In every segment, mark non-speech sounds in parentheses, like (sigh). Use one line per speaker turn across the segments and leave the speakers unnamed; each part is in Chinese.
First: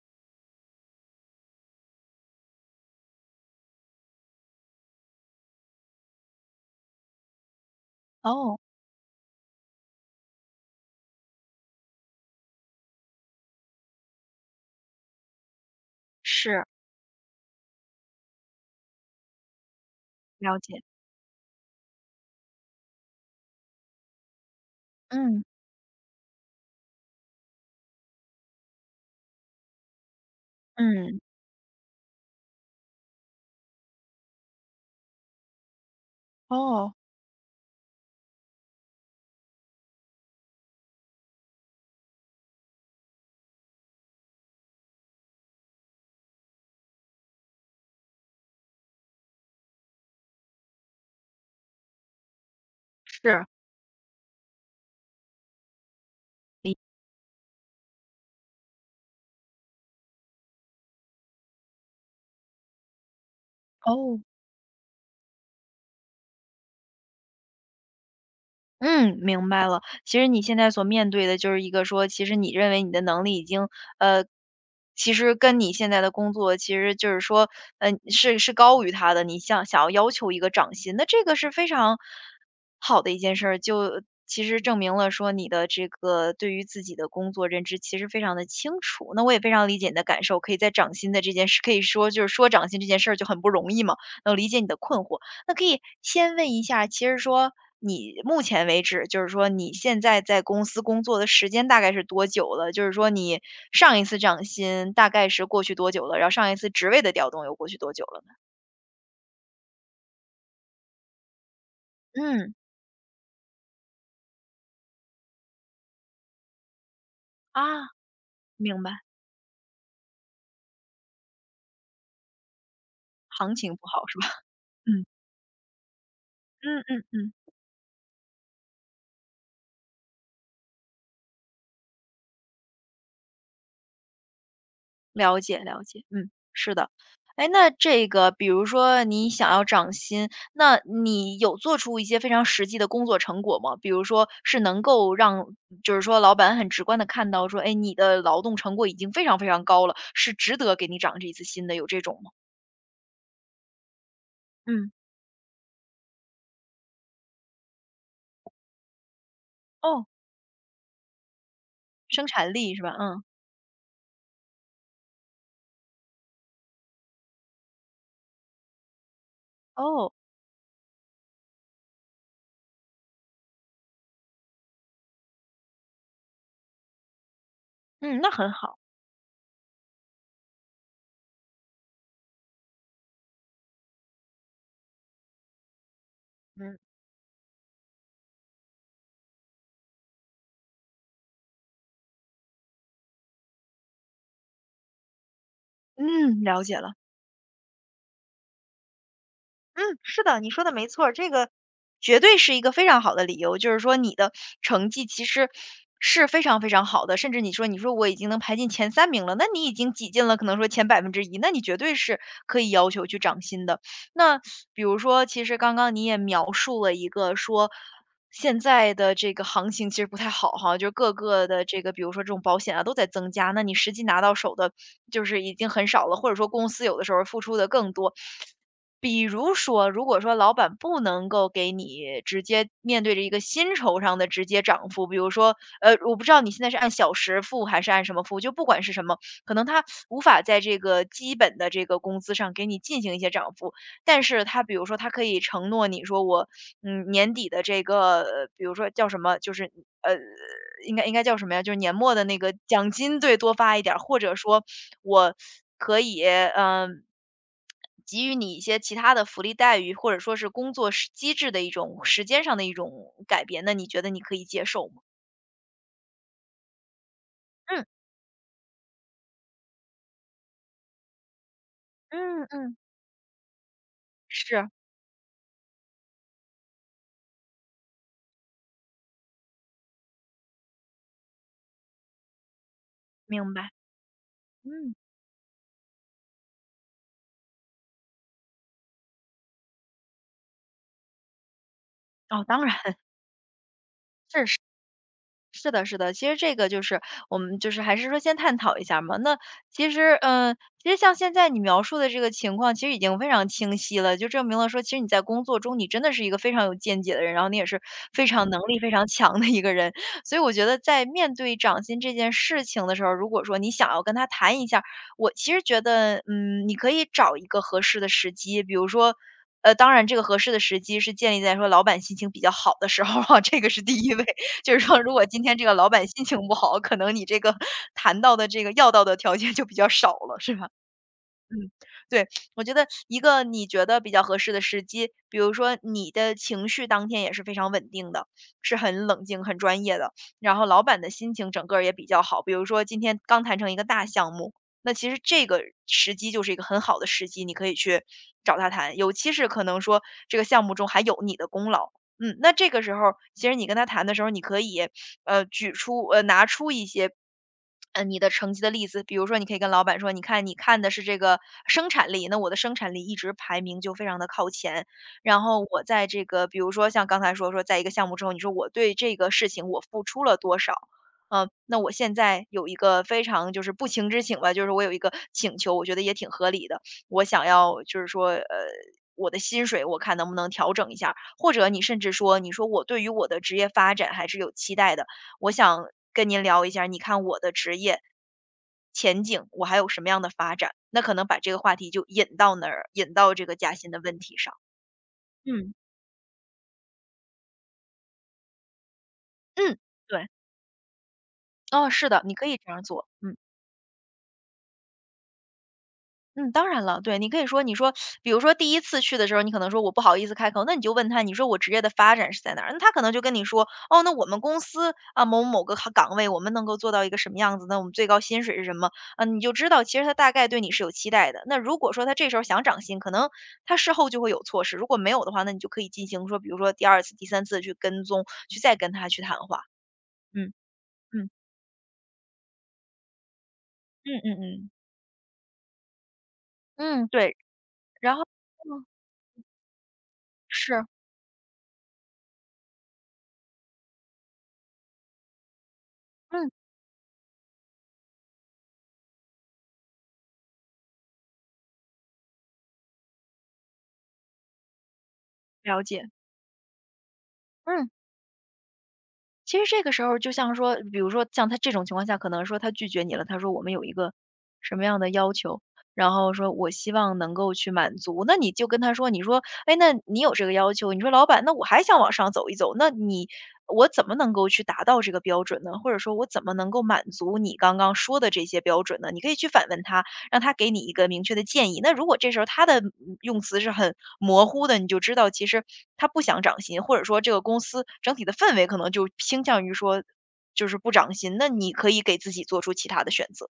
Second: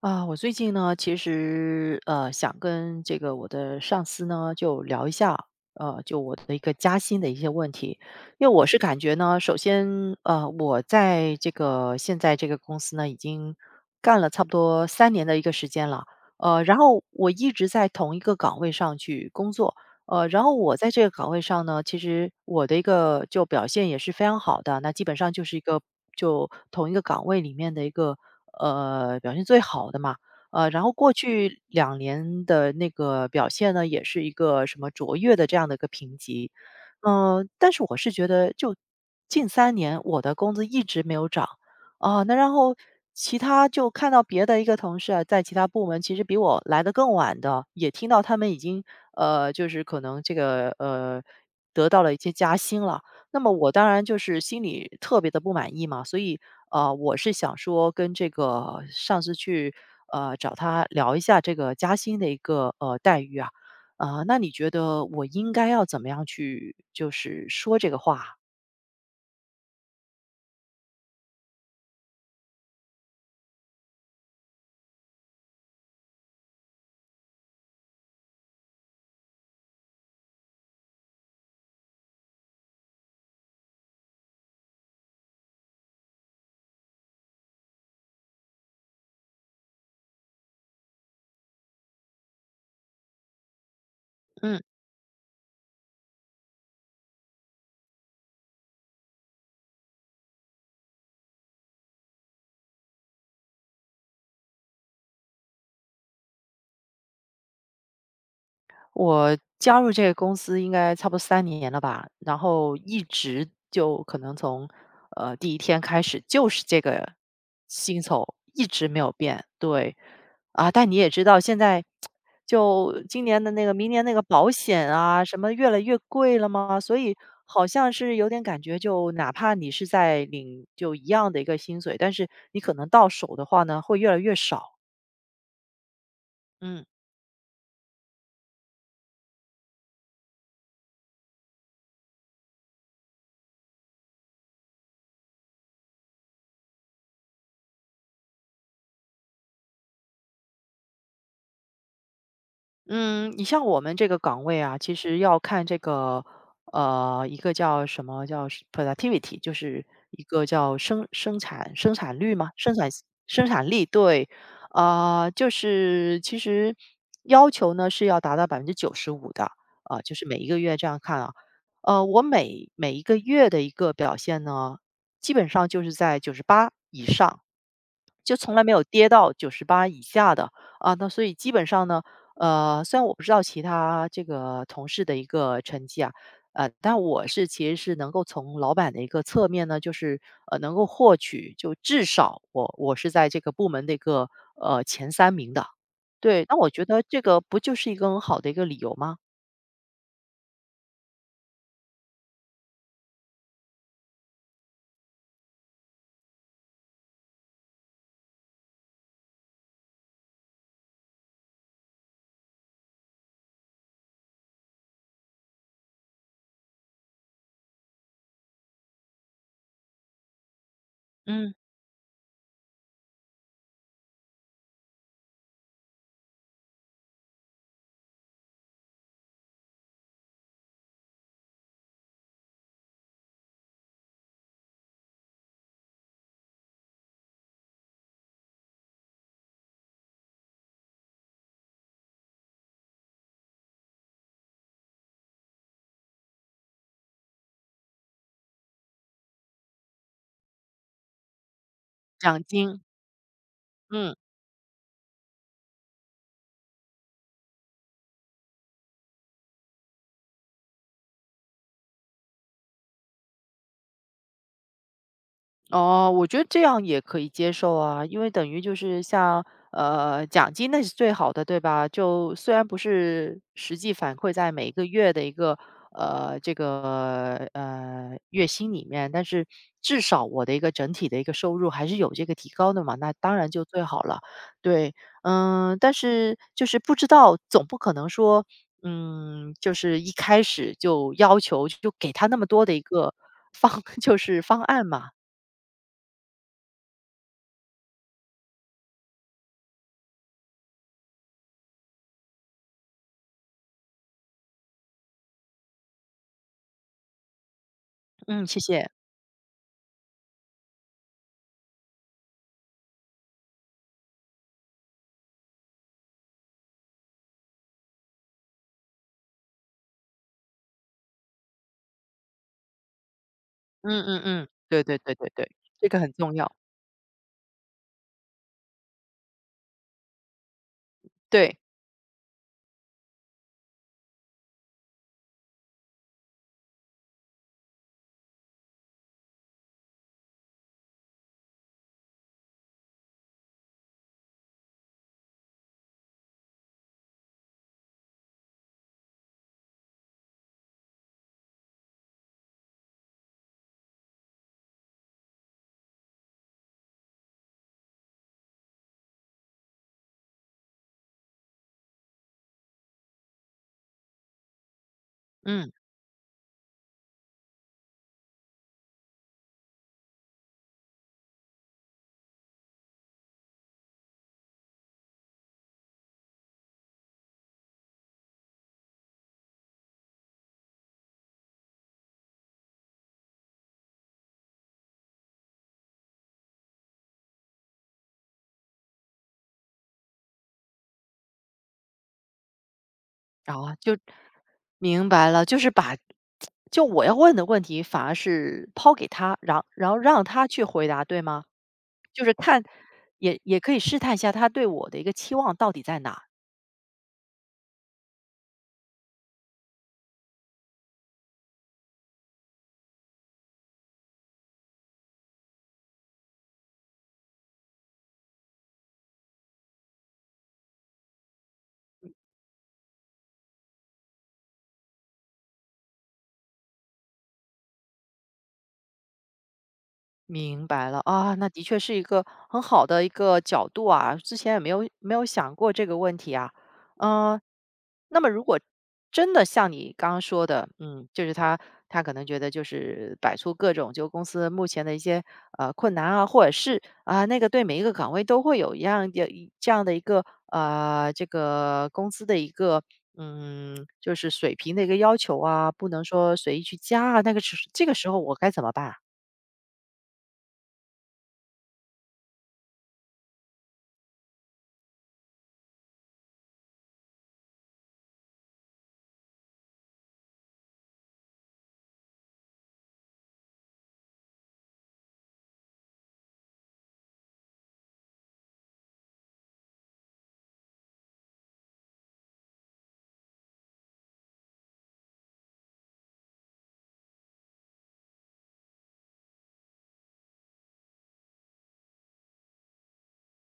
啊，我最近呢，其实想跟这个我的上司呢，就聊一下，就我的一个加薪的一些问题。因为
哦，
我是感觉呢，首先我在这个现在这个公司呢，已经干了差不多三年的一个时间了，
是，
然后我一直在同一个岗位上去工作，然后
了
我
解，
在这个岗位上呢，其实我的一个就表现也是非常好的，那基本上就
嗯，
是一个就同一个岗位里面的一个。表现最好的嘛。然后过
嗯，
去2年的那个表现呢，也是一个什么卓越的这样的一个评级。
哦，
但是我是觉得就近三年我的工资一直没有涨。啊，那然后其他就看到别的一个同事啊，在其他部门其实比我来的更晚的，也听到他们已经，就是可能这个，得到了一些加薪了。那
是，
么我当然就是心里特别的不满意嘛，所以我是想说跟这个上司去，找他聊一下这个加薪的一个待遇啊。
哦，
那你觉得我应该要怎么样去就是说这个话？
嗯，明白了。其实你现在所面对的就是一个说，其实你认为你的能力已经，呃，其实跟你现在的工作，其实就是说，呃，是高于他的。你想要要求一个涨薪，那这个是非常好的一件事儿，就其实证明了说你的这个对于自己的工作认知其实非常的清楚。那我也非常理解你的感受，可以在涨薪的这件事，可以说就是说涨薪这件事儿就很不容易嘛，能理
嗯。
解你的困惑。那可以先问一下，其实说你目前为止，就是说你现在在公司工作的时间大概是多久了？就是说你上一次涨薪大概是过去多久了？然后上一次职位的调动又过去多久了呢？
我加入这个公司应该差不多三年了吧，然
嗯，
后一直就可能从，第一天开始就是这个
啊，
薪酬，一
明
直
白，
没有变，对。啊，但你也知道现在就今年的
行
那个
情不
明年
好
那
是
个
吧？
保
(laughs)
险
嗯，
啊，什么越来越贵了嘛，
嗯
所
嗯
以
嗯。
好像是有点感觉就哪怕你是在领就一样的一个薪水，但是你可能到手的话呢，会越来越少。
了解了解，嗯，是
嗯。
的。哎，那这个比如说你想要涨薪，那你有做出一些非常实际的工作成果吗？比如说是能够让就是说老板很直观的看到说，哎，你的劳动成果已经非常非常高了，是值得给你涨这一次薪的，有这种吗？
嗯，你像我们这个岗位啊，
嗯，
其实要看这个，一个叫什么叫是 productivity，就是
哦，
一个叫生产
生
率嘛，
产力是吧？嗯，
生产力，对。啊、就是其实要求呢是要达到95%的。啊、
哦，
就是每一个月这样看啊。我每一个月的一个表现呢，基本上就是在九十八以上，
嗯，那
就
很
从来没
好，
有跌到九十八以下的。啊，那所以基本上呢，虽然我不知道其他这个同事的一个成绩啊，
嗯，
但我是其实是能够从老板的一个侧面呢，就是能够获取，就至少我是在这个部门的一个前三名的。
嗯，
对，那
了
我
解
觉
了。
得这个不就是一个很好的一个理由吗？
嗯，是的，你说的没错儿这个绝对是一个非常好的理由。就是说你的成绩其实是非常非常好的，甚至你说我已经能排进前三名了，那你已经挤进了可能说前百分之一，那你绝对是可以要求去涨薪的。那比如说，其实刚刚你也描述了一个说，现在的这个行情其实不太好哈，就各个
嗯，
的这个比如说这种保险啊都在增加，那你实际拿到手的就是已经很少了，或者说公司有的时候付出的更多。比如说，如果说老板不能够给你直接面对着一个薪酬上的直接涨幅，比如说，呃，我不知道你现在是按小时付还是按什么付，就不管是什么，可能他无法在这个基本的这个工资上给你进行一些涨幅，但是他比如说他可以承诺你说我，嗯，年底的这个，比如说叫什么，就是呃应该叫什么呀？就是年末的那
奖
个
金，
奖金，对，多发一点儿，
嗯。
或者说我可以，嗯、给予你一些其他的福利待遇，或者说是工作时机制的一种时间上的一种改变，那你觉得你可以接受吗？
哦，我觉得这样也可以接受
嗯
啊，因为等于就是像奖金那是最好的，对吧？就
嗯
虽然
嗯，
不是实际反馈在每
是，
个月的一个这个月薪里面，但是至少我的一个整体的一个收入还是有这个提高的嘛，那当然
明
就
白，
最好了。对，
嗯，
但是就是不知道，总不可能说。就是一开始就要求就给他那
哦，
么多
当
的
然
一
(laughs)
个方，(laughs) 就是
是
方案嘛。
是的，是的，其实这个就是我们就是还是说先探讨一下嘛。那其实，嗯，其实像现在你描述的这个情况，其实已经非常清晰了，就证明了说，其实你在工作中你真的是一个非常有见解的人，然后你也是非
嗯，
常
谢
能力
谢。
非常强的一个人。所以我觉得在面对涨薪这件事情的时候，如果说你想要跟他谈一下，我其实觉得，嗯，你可以找一个合适的时机，比如说。呃，当然，这个合适的时机是建立在说老板心情比较好的时候啊，这个是第
嗯
一
嗯
位。
嗯，
就是
对对
说如
对
果
对
今
对，
天这个
这
老
个
板
很
心
重
情
要。
不好，可能你这个谈到的这个要到的条件就比较少了，是吧？
对，
嗯，对，我觉得一个你觉得比较合适的时机，比如说你的情绪当天也是非常稳定的，是很冷静、很专业的，然后老板的心情整个儿也比较好。比如说今天刚谈成一个大项目，那其实这个时机就是一个很好的时机，你可以去找他谈，尤其是可能说这个项目中还有你的功劳。嗯，那这个时候，其实你跟他谈的时候，你可以，呃，举出呃，拿出一些，呃，你的成绩的例子，比如说，你可以跟老板说，你看，你看的是这个生产力，那我的生产力一直排名就非常的靠前。然后
嗯，
我在这个，比如说像刚才说，在一个项目之后，你说我对这个事情我付出了多少，嗯、那我现在有一个非常就是不情之请吧，就是我有一个请求，我觉得也挺合理的，我想要就是说，呃，我的薪水我看能不能调整一下。或者你甚至说，你说我对于我的职业发展还是有期待的，我想跟您聊一下你看我的职业前景，我还有什么样的发展？那可能把这个话题就引到那儿，引到这
然
个
后啊
加薪
就
的问题上。
明白了，就是
嗯。
把就我要问的问题反而是抛给他，然后
嗯，
然后让
对，
他去回答，对吗？
哦，是的，
就是
你可以
看
这样做，嗯。
也可以试探一下他对我的一个期望到底在哪。
嗯，当然了，对，你可以说，你说，比如说第一次去的时候，你可能说我不好意思开口，那你就问他，你说我职业的发展是在哪儿？那他可能就跟你说，哦，那我们公司啊某某个行岗位，我们能够做到一个什么样子？那我们最高薪水是什么？啊，你就知道其实他大概对你是有期待的。那如果说他这时候想涨薪，可能他事后就会有措施；如果没有的话，那你就可以进行说，比如说第二次、第三次去跟踪，去再跟他去谈话。嗯
明白了
嗯
啊，那的确是一个很好的一个角度
嗯
啊，
嗯
之前也没
嗯
有没有想过这个问题啊。
嗯，对，
嗯、
然
那
后
么如果
嗯
真的像你刚刚说的，
是
就是他可能觉得就是摆出各种就公司目前的一些困难啊，或者
嗯
是啊、那个对每一个岗位都会有一样的这样的一个这个工资的一个就是水平的一个要求啊，
了
不能
解
说随意去加啊。那个时这
嗯。
个时候我该怎么办啊？
其实这个时候就像说，比如说像他这种情况下，可能说他拒绝你了，他说我们有一个什么样的要求，然后说我希望能够去满足，那你就跟他说，你说，哎，那你有这个要求，你说老板，那我还想往上走一走，那你我怎么能够去达到这个标准呢？或者说，我怎么能够满足你刚刚说的这些标准呢？你可以去反问他，让他给你一个明确的建议。那如果这时候他的嗯用词是很模糊的，你就知道其实他不想涨薪，或者说这个公司整体的氛围可能就倾向于说就是不涨薪。那你可以给自己做出其他的选择。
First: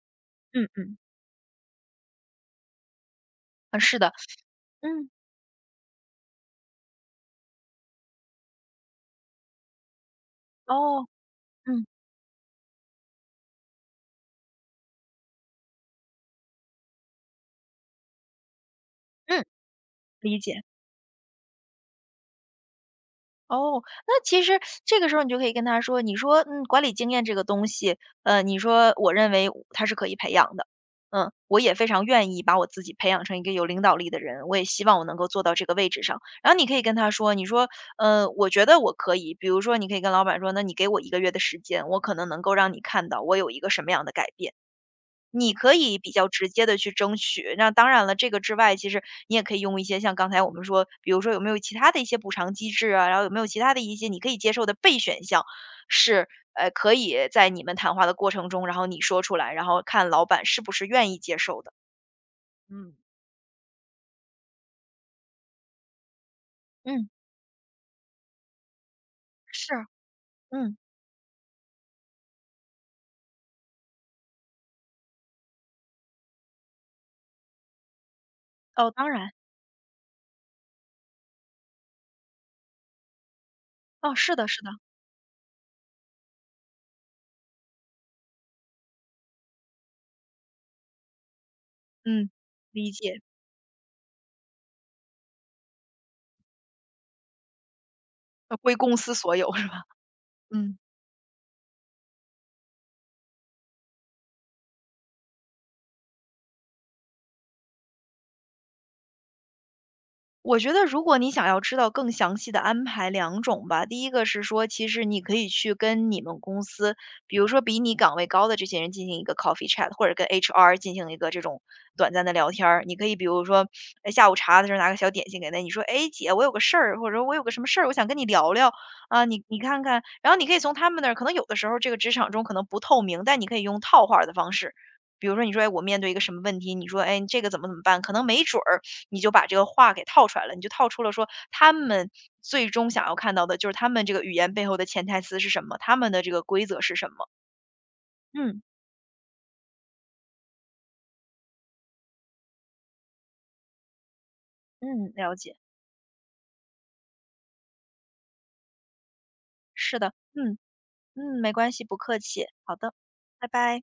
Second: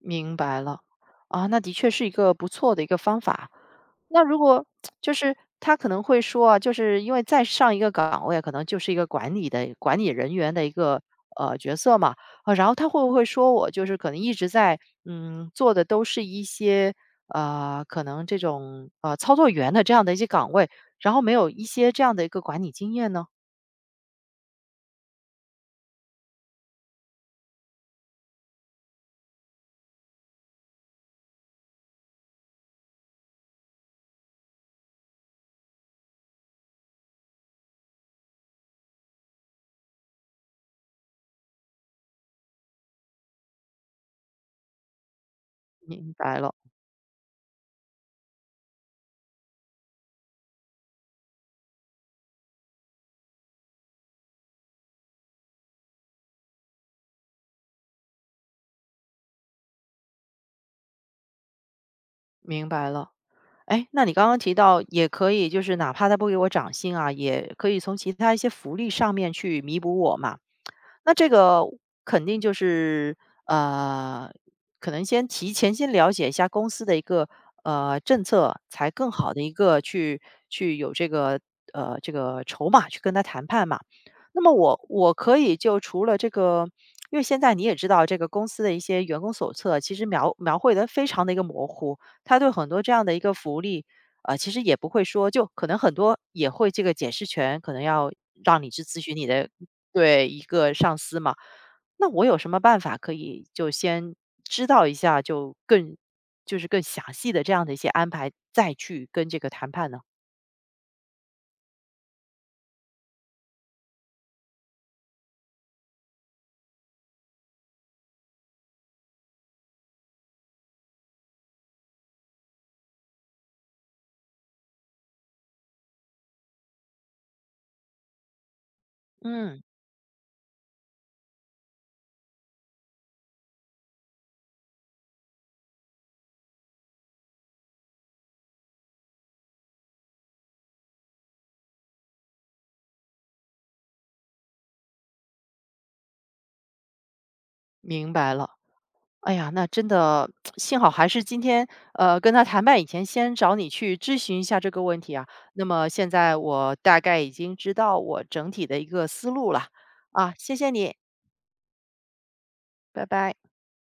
明白
嗯
了。
嗯，
啊，那的确是一个不错的一个方法。
啊，是的，
那如果
嗯，
就是他可能会说啊，就是因为再上一个岗位啊，可能就是一个管理的管理人员的一个
哦，
角
嗯
色嘛。啊，然后他会不会说我就是可能一直在做的都是一些可能这种操
嗯，
作员的这样的一些
理
岗
解。
位，然后没有一些这样的一个管理经验呢？
哦，那其实这个时候你就可以跟他说，你说，嗯，管理经验这个东西，呃，你说我认为我它是可以培养的，嗯，我也非常愿意把我自己培养成一个有领导力的人，我也希望我能够做到这个位置上。然后你可以跟他说，你说，呃，我觉得我可以，比如说你可以跟老板说，那你给我一个月的时间，我可能能够让你看到我有一个什么样的改变。你可以
明
比较
白
直
了，
接的去争取。那当然了，这个之外，其实你也可以用一些像刚才我们说，比如说有没有其他的一些补偿机制啊，然后有没有其他的一些你可以接受的备选项，是，呃，可以在你们谈话的过程中，然后你说出来，然后看老板是不是愿意接受的。
明白
嗯。
了。哎，那你刚刚提到也可以，就是哪怕他不给我涨薪
嗯，
啊，也可以从其他一些福利上面去
是，
弥补我嘛。
嗯，
那这个肯定就是，呃，可能先提前先了解一下公司的一个，政策，
哦，
才更
当然，
好的一个去有这个这个筹码去跟他谈判嘛。
哦，是
那
的
么
是的，
我可以就除了这个因为现在你也知道这个公司的一些员工手册，其实描绘的非常的一个模糊，
嗯，
他对很多这
理
样的一
解，
个福利，其实也不会说就可能很多也会这个解释权，可能要
呃
让你
归
去
公
咨
司
询你
所
的，
有是吧？
对，一个
嗯。
上司嘛。那我有什么办法可以就先知道一下，就更就是更详细的这样的一些安排，再去跟这个谈判呢？
我觉得如果你想要知道更详细的安排两种吧。第一个是说，其实你可以去跟你们公司，比如说比你岗位高的这些人进行一个 coffee chat,或者跟 HR 进行一个这种短暂的聊天儿。你可以比如说，哎下午茶的时候拿个小点心给他，你说：“哎，姐，我有个事儿，或者说我有个什么事儿，我想跟你聊聊，啊，你
嗯，
看看。”然后你可以从他们那儿可能有的时候这个职场中可能不透明，但你可以用套话儿的方式，比如说你说：“哎，我面对一个什么问题。”你说：“哎，这个怎么办？”可能没准儿。你就把这个话给套出来了，你就套出了说他们最终想要看到的就是他们这个语言背后的潜台词是什么，他们的这个规则是什么。
明白了。
嗯
哎呀，那真的 (tsk) 幸好还是今天跟他谈判以前，先找你去咨询一下这个问
嗯，
题啊。
了解，
那么现在我大概已经知道我整体的一个思路了
是的，
啊，谢
嗯
谢你，
嗯，没关系，不客气，好的，
拜拜。
拜拜。